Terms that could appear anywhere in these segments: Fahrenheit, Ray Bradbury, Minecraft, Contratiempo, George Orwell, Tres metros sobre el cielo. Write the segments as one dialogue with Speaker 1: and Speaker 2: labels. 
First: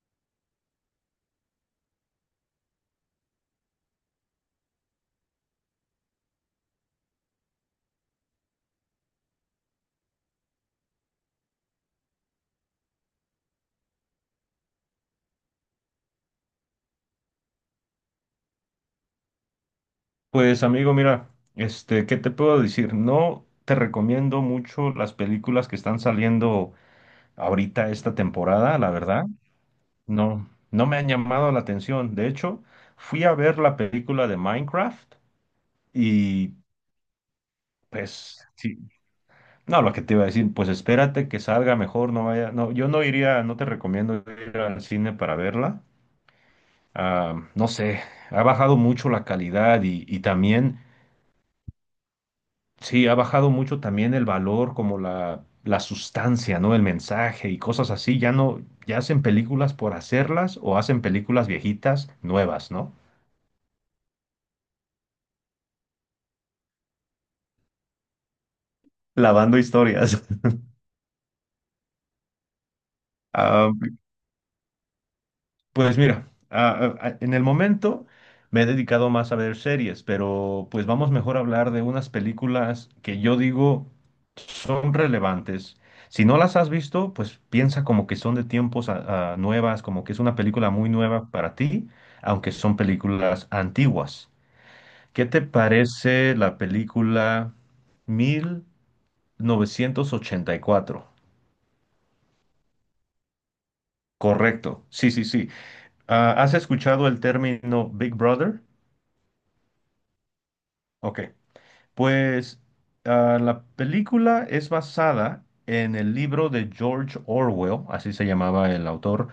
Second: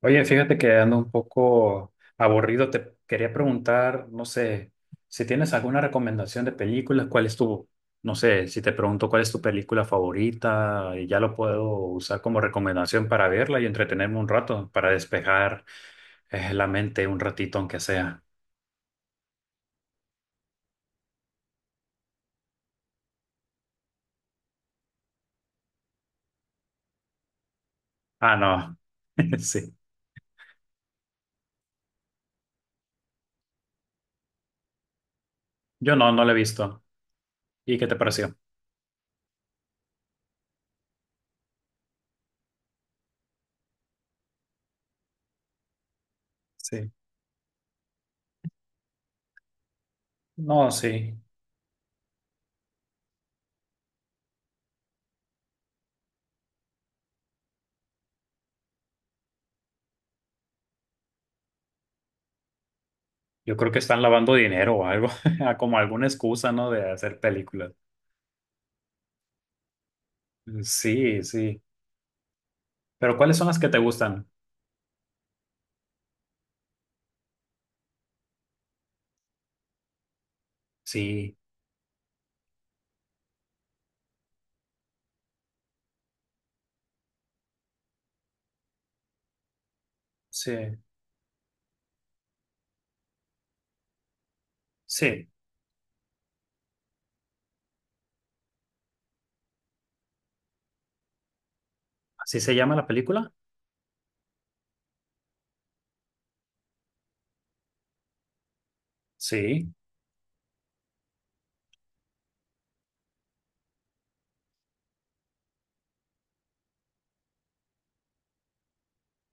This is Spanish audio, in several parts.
Speaker 1: Oye, fíjate que ando un poco aburrido. Te quería preguntar, no sé, si tienes alguna recomendación de películas, ¿cuál es tu, no sé, si te pregunto cuál es tu película favorita, y ya lo puedo usar como recomendación para verla y entretenerme un rato, para despejar la mente un ratito, aunque sea.
Speaker 2: Pues amigo, mira, ¿qué te puedo decir? No te recomiendo mucho las películas que están saliendo ahorita esta
Speaker 1: Ah, no.
Speaker 2: temporada, la verdad.
Speaker 1: Sí.
Speaker 2: No, no me han llamado la atención. De hecho, fui a ver la película de Minecraft
Speaker 1: Yo no, la he
Speaker 2: y
Speaker 1: visto. ¿Y qué te pareció?
Speaker 2: pues sí. No, lo que te iba a decir, pues espérate que salga mejor, no vaya, no, yo no iría, no te recomiendo ir al cine para verla.
Speaker 1: Sí.
Speaker 2: Ah, no sé, ha bajado mucho la calidad y
Speaker 1: No,
Speaker 2: también.
Speaker 1: sí.
Speaker 2: Sí, ha bajado mucho también el valor, como la sustancia, ¿no? El mensaje y cosas así. Ya no, ya hacen películas por hacerlas o hacen películas viejitas nuevas, ¿no?
Speaker 1: Yo creo que están lavando dinero o algo, como alguna excusa, ¿no? De hacer películas.
Speaker 2: Lavando historias.
Speaker 1: Sí, sí. Pero ¿cuáles son las que
Speaker 2: Ah,
Speaker 1: te gustan?
Speaker 2: Pues mira, en el momento me he dedicado más a ver series, pero pues vamos
Speaker 1: Sí,
Speaker 2: mejor a hablar de unas películas que yo digo son relevantes. Si no las has visto, pues piensa como que son de tiempos a nuevas, como que es una
Speaker 1: sí,
Speaker 2: película muy nueva para ti, aunque son películas antiguas. ¿Qué
Speaker 1: sí.
Speaker 2: te parece la película 1984?
Speaker 1: ¿Así se llama la película?
Speaker 2: Correcto, sí, sí, sí. Ah, ¿has escuchado el término Big Brother?
Speaker 1: Sí,
Speaker 2: Ok. Pues la película es basada en el libro de George Orwell, así se llamaba el autor.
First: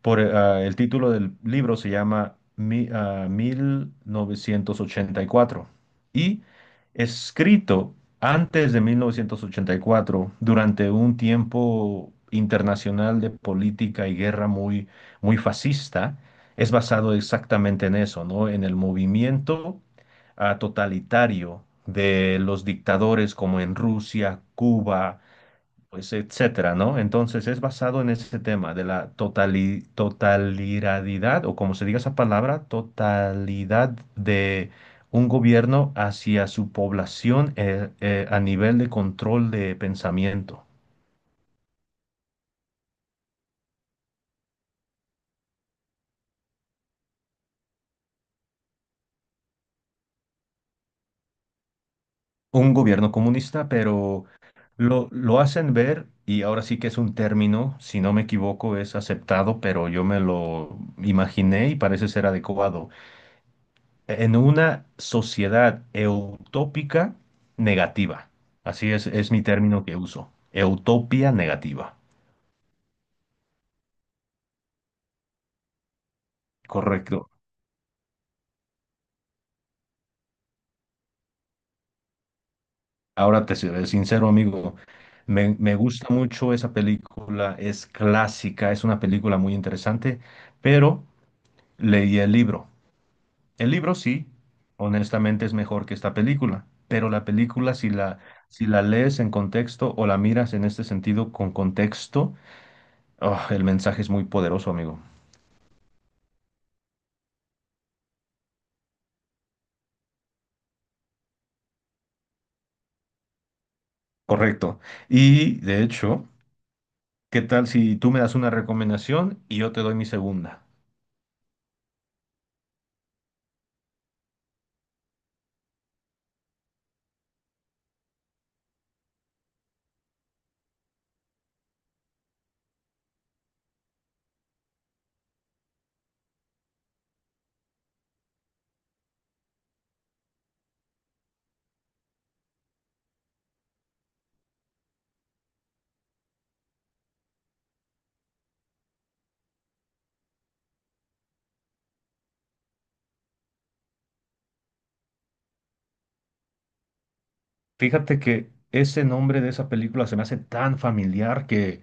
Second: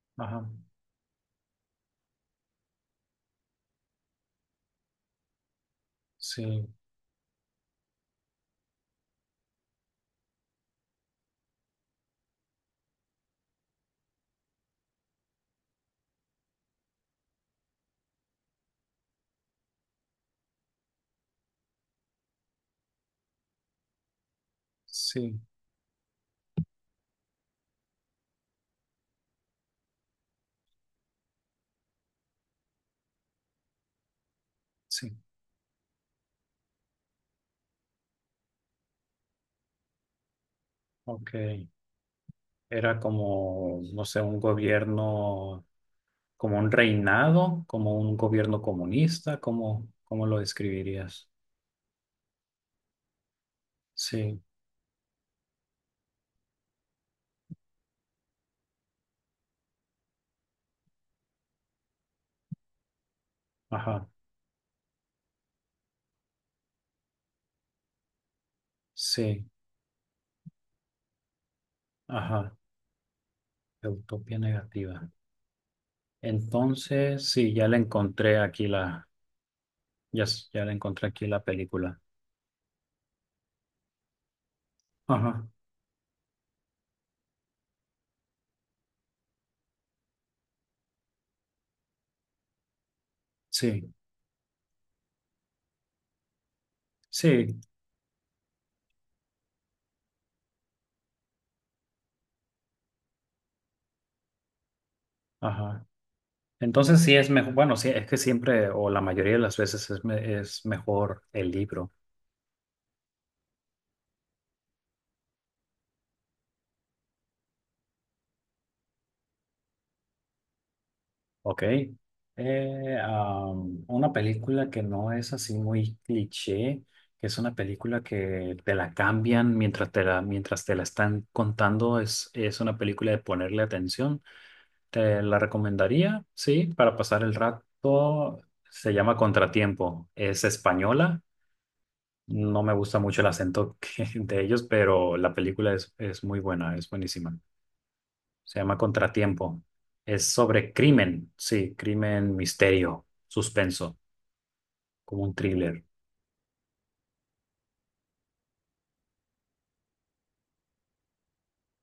Speaker 2: Por,
Speaker 1: ajá,
Speaker 2: el título del libro se llama 1984 y cuatro
Speaker 1: sí,
Speaker 2: y escrito antes de 1984, durante un tiempo internacional de política y guerra muy, muy fascista. Es basado exactamente en eso, ¿no? En el movimiento totalitario de los dictadores como en Rusia, Cuba,
Speaker 1: sí,
Speaker 2: pues etcétera, ¿no? Entonces es basado en ese tema de la totalidad, o como se diga esa palabra, totalidad de
Speaker 1: sí.
Speaker 2: un gobierno hacia su población, a nivel de control de pensamiento.
Speaker 1: Ok. Era como, no sé, un gobierno, como un reinado, como un gobierno comunista, ¿cómo lo describirías?
Speaker 2: Un gobierno comunista, pero
Speaker 1: Sí,
Speaker 2: lo hacen ver, y ahora sí que es un término, si no me equivoco, es aceptado, pero yo me lo imaginé y parece ser adecuado.
Speaker 1: ajá,
Speaker 2: En una sociedad eutópica negativa. Así es mi
Speaker 1: sí,
Speaker 2: término que uso. Utopía negativa.
Speaker 1: ajá. Utopía negativa. Entonces,
Speaker 2: Correcto.
Speaker 1: sí, ya le encontré aquí la, ya, ya le encontré aquí la película.
Speaker 2: Ahora te seré sincero, amigo.
Speaker 1: Ajá,
Speaker 2: Me gusta mucho esa película, es clásica, es una película muy interesante, pero leí el libro. El
Speaker 1: sí.
Speaker 2: libro sí, honestamente es mejor que esta película, pero la
Speaker 1: Sí,
Speaker 2: película si la lees en contexto o la miras en este sentido con contexto, oh, el mensaje es muy poderoso, amigo.
Speaker 1: ajá. Entonces sí es mejor, bueno, sí, es que siempre o la mayoría de las veces es, es mejor el libro.
Speaker 2: Correcto. Y de hecho, ¿qué tal si tú me das una recomendación y yo te doy mi segunda?
Speaker 1: ¿Ok? Una película que no es así muy cliché, que es una película que te la cambian mientras te la están contando, es una película de ponerle atención. Te la recomendaría, sí, para pasar el rato. Se llama Contratiempo, es española. No me gusta mucho el acento de ellos, pero la película es muy buena, es buenísima. Se llama Contratiempo. Es sobre crimen, sí, crimen, misterio, suspenso, como un thriller.
Speaker 2: Fíjate que ese nombre de esa película se me hace tan familiar, que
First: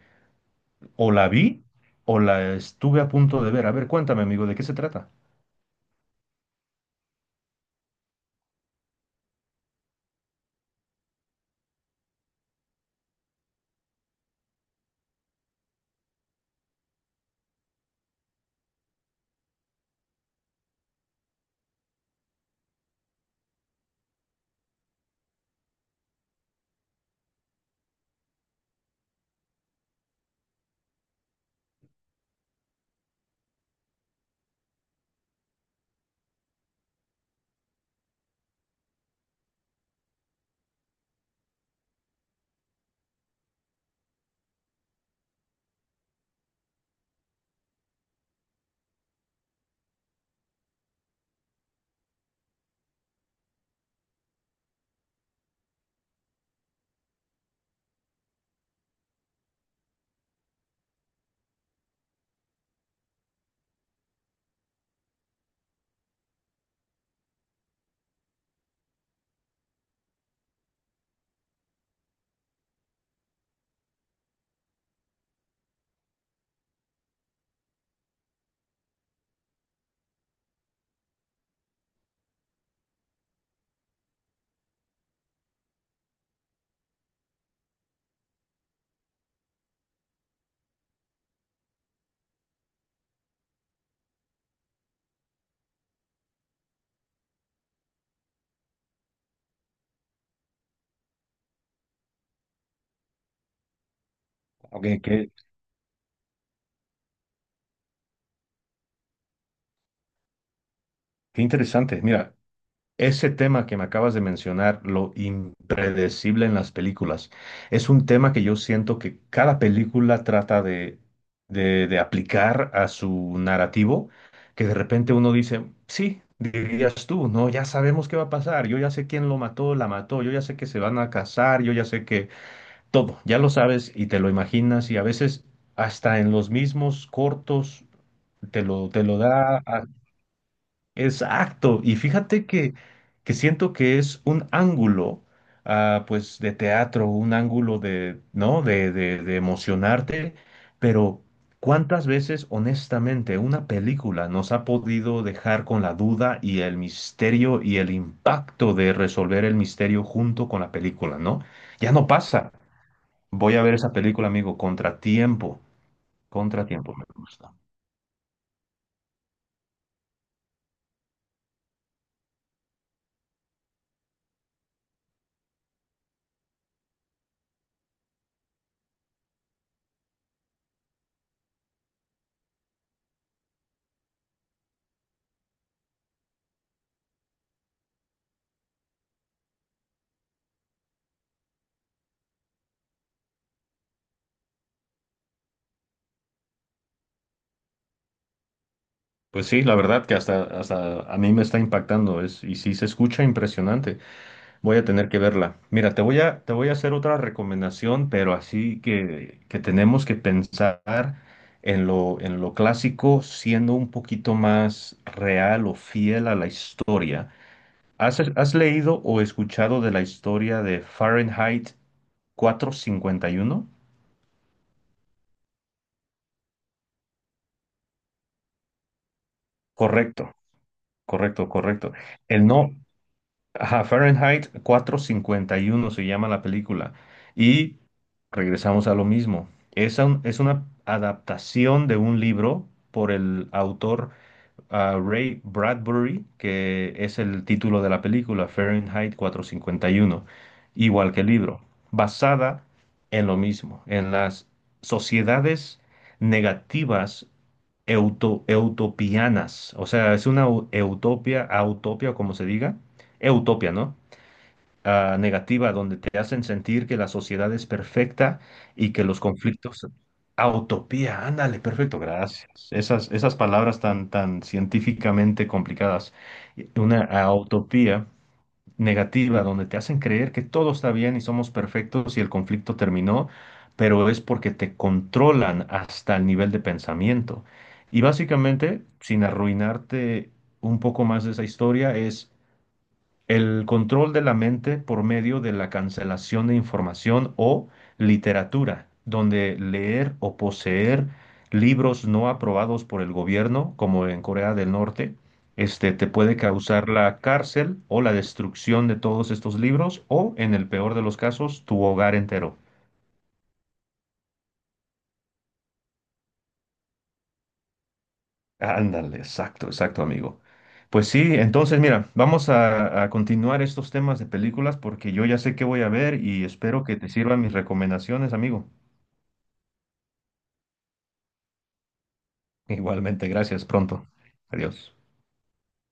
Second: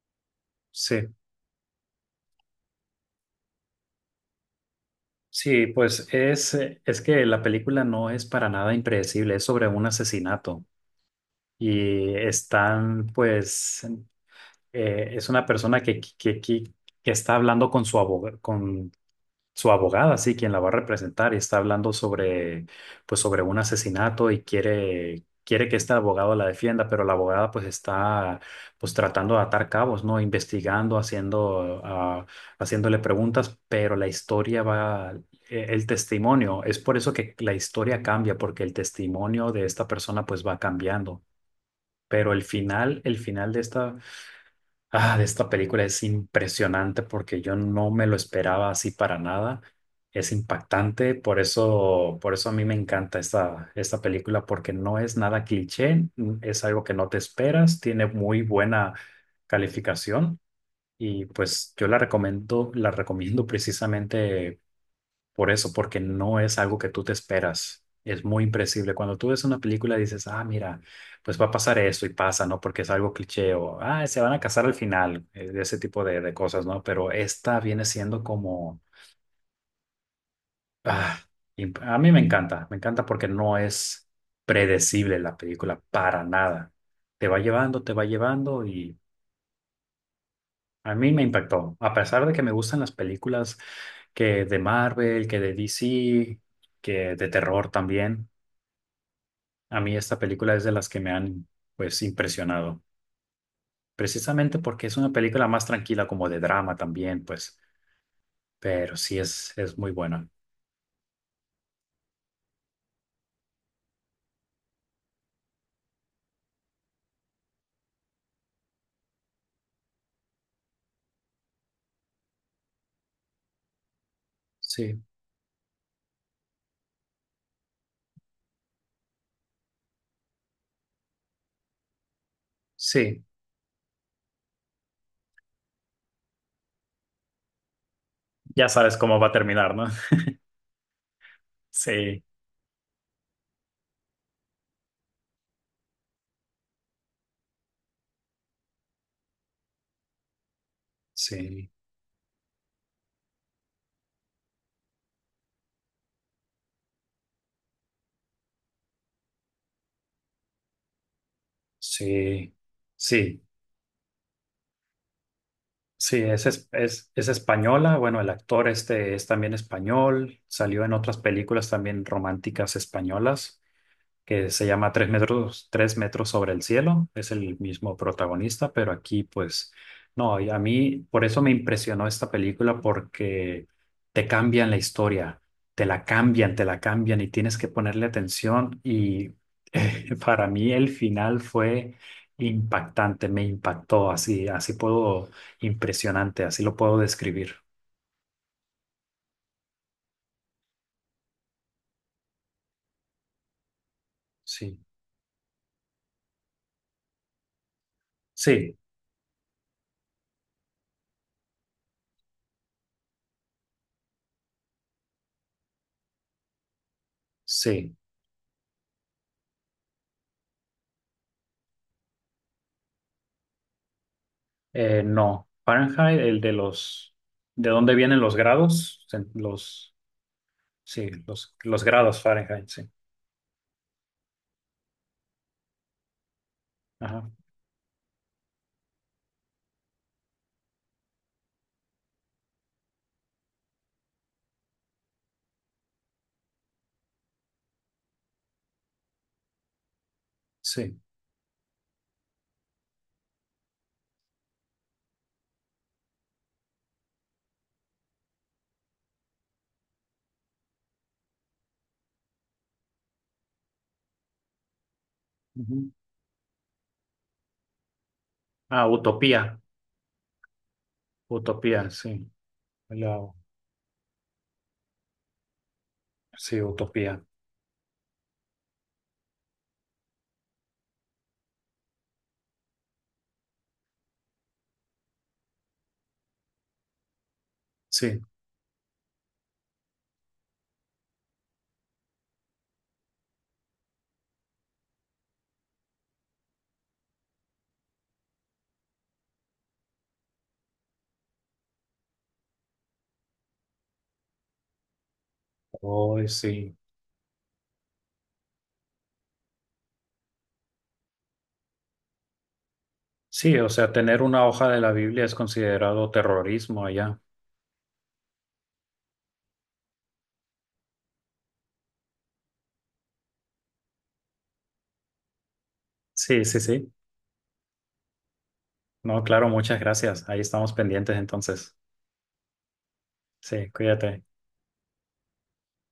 Speaker 2: o
Speaker 1: Sí,
Speaker 2: la vi o la estuve a punto de ver. A ver, cuéntame, amigo, ¿de qué se trata?
Speaker 1: sí, pues es que la película no es para nada impredecible, es sobre un asesinato y están, es una persona que está hablando con su abogado, con su abogada, sí, quien la va a representar y está hablando sobre, pues, sobre un asesinato y quiere, quiere que este abogado la defienda, pero la abogada, pues, está, pues, tratando de atar cabos, ¿no? Investigando, haciéndole preguntas, pero la historia va, el testimonio, es por eso que la historia cambia, porque el testimonio de esta persona, pues, va cambiando. Pero el final de esta, ah, de esta película es impresionante porque yo no me lo esperaba así para nada. Es impactante, por eso a mí me encanta esta película porque no es nada cliché, es algo que no te esperas, tiene muy buena calificación y pues yo la recomiendo precisamente por eso, porque no es algo que tú te esperas. Es muy impredecible. Cuando tú ves una película dices, ah, mira, pues va a pasar esto y pasa, ¿no? Porque es algo cliché o, ah, se van a casar al final, de ese tipo de cosas, ¿no? Pero esta viene siendo como, ah, a mí me encanta porque no es predecible la película para nada. Te va llevando y a mí me impactó. A pesar de que me gustan las películas que de Marvel, que de DC, que de terror también. A mí esta película es de las que me han, pues, impresionado. Precisamente
Speaker 2: Ok,
Speaker 1: porque es una
Speaker 2: qué,
Speaker 1: película más tranquila, como de drama también, pues. Pero sí es muy buena.
Speaker 2: qué interesante. Mira, ese tema que me acabas de mencionar, lo impredecible en las películas, es un tema que yo siento que cada película trata de aplicar a su narrativo, que de
Speaker 1: Sí,
Speaker 2: repente uno dice, sí, dirías tú, no, ya sabemos qué va a pasar, yo ya sé quién lo mató, la mató, yo ya sé que se van a casar, yo ya sé que todo,
Speaker 1: sí.
Speaker 2: ya lo sabes y te lo imaginas, y a veces hasta en los mismos cortos te
Speaker 1: Ya
Speaker 2: lo,
Speaker 1: sabes
Speaker 2: te lo
Speaker 1: cómo va a
Speaker 2: da.
Speaker 1: terminar, ¿no?
Speaker 2: Exacto, y
Speaker 1: Sí,
Speaker 2: fíjate que siento que es un ángulo, pues, de teatro, un ángulo de, ¿no? De emocionarte, pero
Speaker 1: sí,
Speaker 2: ¿cuántas veces, honestamente, una película nos ha podido dejar con la duda y el misterio y el impacto de resolver el misterio junto con la película, ¿no? Ya no pasa.
Speaker 1: sí, sí.
Speaker 2: Voy a ver esa película, amigo, Contratiempo.
Speaker 1: Sí,
Speaker 2: Contratiempo me
Speaker 1: es
Speaker 2: gusta.
Speaker 1: española. Bueno, el actor este es también español. Salió en otras películas también románticas españolas. Que se llama Tres metros sobre el cielo. Es el mismo protagonista, pero aquí pues no, y a mí por eso me impresionó esta película porque te cambian la historia, te la cambian y tienes que ponerle atención y para mí el final fue impactante, me impactó, así, así puedo, impresionante, así lo puedo describir.
Speaker 2: Pues sí, la verdad que hasta a mí me está impactando es, y sí se escucha impresionante. Voy
Speaker 1: Sí,
Speaker 2: a tener que verla. Mira, te voy a hacer otra recomendación, pero
Speaker 1: sí,
Speaker 2: así que tenemos que pensar en lo clásico, siendo un poquito más real o fiel a la historia.
Speaker 1: sí.
Speaker 2: ¿Has leído o escuchado de la historia de Fahrenheit 451?
Speaker 1: No, Fahrenheit, el de los, de dónde vienen los grados, los,
Speaker 2: Correcto,
Speaker 1: sí,
Speaker 2: correcto,
Speaker 1: los
Speaker 2: correcto.
Speaker 1: grados
Speaker 2: El
Speaker 1: Fahrenheit,
Speaker 2: no,
Speaker 1: sí.
Speaker 2: ajá, Fahrenheit 451 se llama la película.
Speaker 1: Ajá,
Speaker 2: Y regresamos a lo mismo. Es una adaptación de un libro por el autor, Ray Bradbury, que es el título de la película, Fahrenheit 451,
Speaker 1: sí.
Speaker 2: igual que el libro, basada en lo mismo, en las sociedades negativas eutopianas. O sea, es una utopia, como se diga. Utopia, ¿no? Negativa,
Speaker 1: Ujú.
Speaker 2: donde te hacen sentir que la sociedad es perfecta
Speaker 1: Ah,
Speaker 2: y que los
Speaker 1: Utopía,
Speaker 2: conflictos... Ah, utopía, ándale,
Speaker 1: Utopía,
Speaker 2: perfecto,
Speaker 1: sí.
Speaker 2: gracias. Esas,
Speaker 1: La-
Speaker 2: esas palabras tan, tan científicamente complicadas.
Speaker 1: sí,
Speaker 2: Una
Speaker 1: Utopía,
Speaker 2: utopía negativa, donde te hacen creer que todo está bien y somos perfectos y el conflicto terminó, pero es porque te controlan hasta el nivel de pensamiento. Y
Speaker 1: sí.
Speaker 2: básicamente, sin arruinarte un poco más de esa historia, es... El control de la mente por medio de la cancelación de información o literatura, donde leer o poseer libros no aprobados por el gobierno, como en Corea del Norte, te
Speaker 1: Oh,
Speaker 2: puede
Speaker 1: sí.
Speaker 2: causar la cárcel o la destrucción de todos estos libros o, en el peor de los casos, tu hogar entero.
Speaker 1: Sí, o sea, tener una hoja de la Biblia es considerado terrorismo allá.
Speaker 2: Ándale, exacto, exacto, amigo. Pues sí, entonces mira, vamos a continuar estos temas de películas, porque yo ya sé qué voy a ver y
Speaker 1: Sí, sí,
Speaker 2: espero
Speaker 1: sí.
Speaker 2: que te sirvan mis recomendaciones, amigo.
Speaker 1: No, claro, muchas gracias. Ahí estamos pendientes entonces.
Speaker 2: Igualmente, gracias.
Speaker 1: Sí,
Speaker 2: Pronto.
Speaker 1: cuídate.
Speaker 2: Adiós.